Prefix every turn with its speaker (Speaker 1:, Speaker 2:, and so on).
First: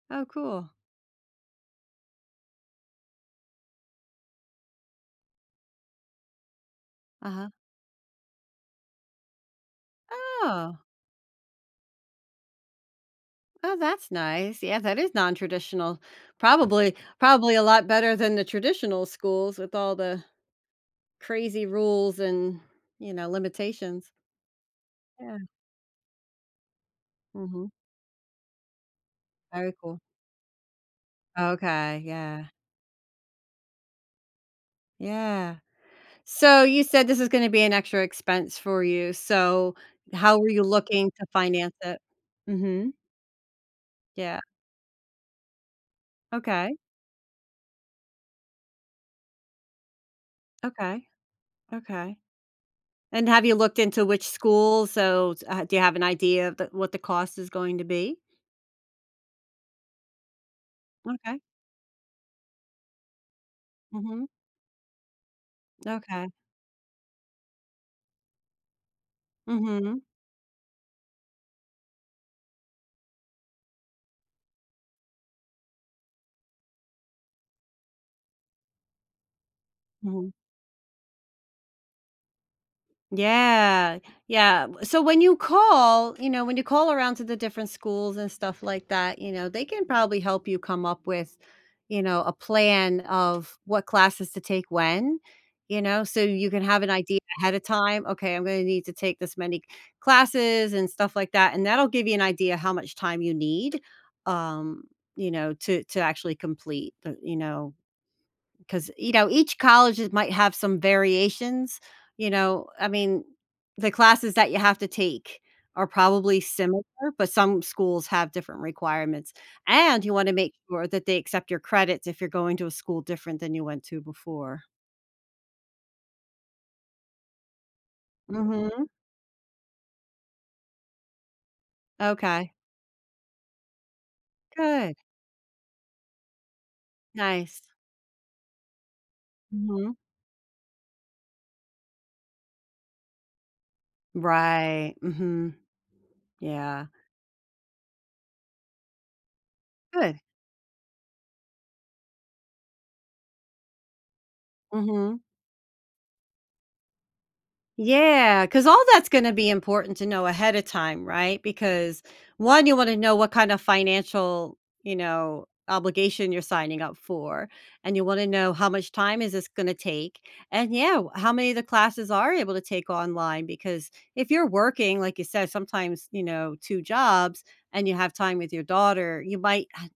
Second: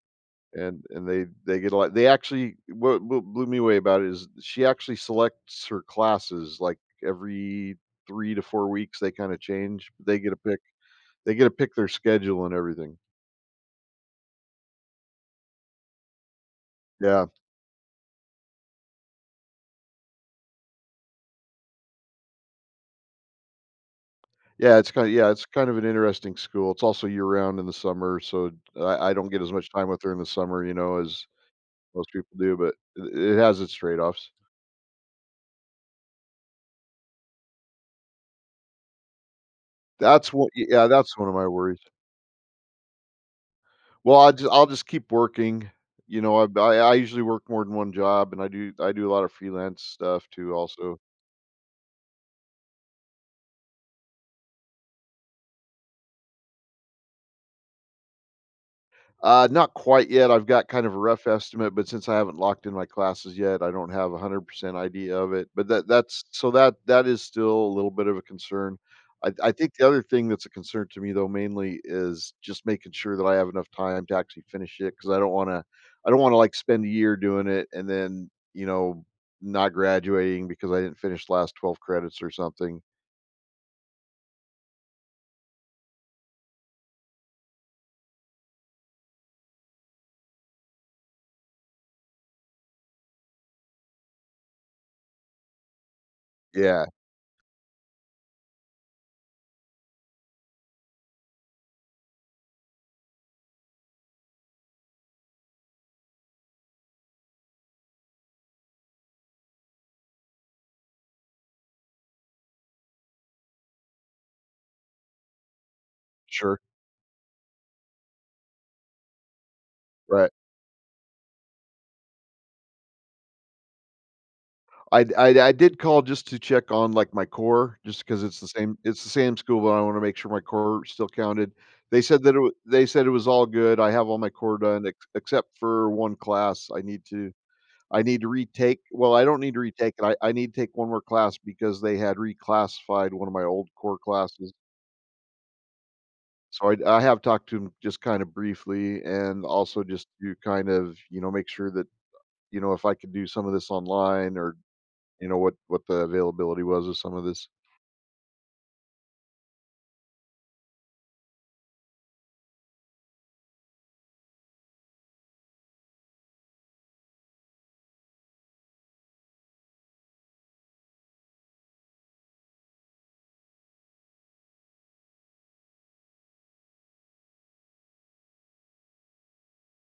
Speaker 1: Oh, cool.
Speaker 2: And and they they get a lot, they actually what what blew me away about it is she actually selects her classes, like,
Speaker 1: Uh-huh.
Speaker 2: every 3 to 4 weeks, they kinda change. They get to pick
Speaker 1: Oh.
Speaker 2: they get to pick their schedule and everything.
Speaker 1: Oh, that's nice. Yeah, that is nontraditional, probably
Speaker 2: Yeah.
Speaker 1: probably a lot better than the traditional schools with all the crazy rules and, you know, limitations.
Speaker 2: Yeah, it's kinda yeah,
Speaker 1: Yeah.
Speaker 2: it's kind of an interesting school, it's also year-round in
Speaker 1: Mhm.
Speaker 2: the summer, so I I don't get as much
Speaker 1: Very
Speaker 2: time
Speaker 1: cool.
Speaker 2: with her in the summer, you know, as
Speaker 1: Okay,
Speaker 2: most people
Speaker 1: yeah.
Speaker 2: do, but, i it has its trade-offs.
Speaker 1: Yeah. So you said this is gonna be an extra expense for you, so
Speaker 2: That's
Speaker 1: how
Speaker 2: w
Speaker 1: were you
Speaker 2: y yeah,
Speaker 1: looking
Speaker 2: that's
Speaker 1: to
Speaker 2: 1 of my
Speaker 1: finance
Speaker 2: worries.
Speaker 1: it? Mhm.
Speaker 2: Well, I'll
Speaker 1: Yeah.
Speaker 2: just I'll just keep working, you know, I ba
Speaker 1: Okay.
Speaker 2: I usually work more than 1 job and I do I do a lot of freelance stuff, too, also.
Speaker 1: Okay, okay. And have you looked into which schools? So, s uh, do you have an idea of th what the cost is going to be?
Speaker 2: Uh, not quite yet. I've got kind of a rough
Speaker 1: Okay.
Speaker 2: estimate, but since I haven't locked in my classes yet, I don't have a
Speaker 1: Mhm.
Speaker 2: hundred percent idea of it, but that that's
Speaker 1: Okay.
Speaker 2: so that that is still a little bit of a concern. I I think the
Speaker 1: Mhm.
Speaker 2: other thing that's a concern to me though, mainly is just making sure that I have enough time to actually finish it, 'cause I don't wanna I don't wanna, like, spend a year doing it and then, you know, not
Speaker 1: Mhm.
Speaker 2: graduating because I didn't finish the last 12 credits or something.
Speaker 1: Yeah. Yeah, w so, when you call, you know, when you call around to the different schools and stuff like that, you know, they can probably help you come up with, you know, a plan of what classes to take when, you know, so you can have
Speaker 2: Yeah.
Speaker 1: an idea ahead of time, "Okay, I'm gonna need to take this many classes," and stuff like that, and that'll give you an idea how much time you need, um, you know, to to actually complete the you know 'cause, you know, each colleges might have some variations, you know, I mean, the classes that you have to take are probably
Speaker 2: Sure.
Speaker 1: similar, but some schools have different requirements, and you
Speaker 2: Right.
Speaker 1: wanna make sure that they accept your credits if you're going to a school different than you went to before.
Speaker 2: I d I did call just to check on, like, my core, just 'cause it's the same
Speaker 1: Mhm.
Speaker 2: it's the same school, but I wanna make sure my core still counted. They said that it
Speaker 1: Okay.
Speaker 2: w they said it was all good, I have all my core done,
Speaker 1: Good.
Speaker 2: ex except for 1 class I need to
Speaker 1: Nice.
Speaker 2: I need to retake. Well, I don't need to
Speaker 1: Mhm.
Speaker 2: retake it. I I need to take 1 more class because they had reclassified 1 of my old core classes.
Speaker 1: Right, mhm.
Speaker 2: So I'd
Speaker 1: Yeah.
Speaker 2: I have talked to him just, kinda, briefly and also just
Speaker 1: Good.
Speaker 2: to kind of, you know, make sure that, you know, if I could do some of this online or
Speaker 1: Mhm.
Speaker 2: you know, what what the availability was of some of this.
Speaker 1: Yeah, 'cause all that's gonna be important to know ahead of time, right? Because 1, you wanna know what kind of financial, you know, obligation you're signing up for, and you wanna know how much time is this gonna take, and yeah, w how many of the classes are you able to take online, because if you're working, like you said, sometimes, you know, 2 jobs and you have time with your daughter, you might han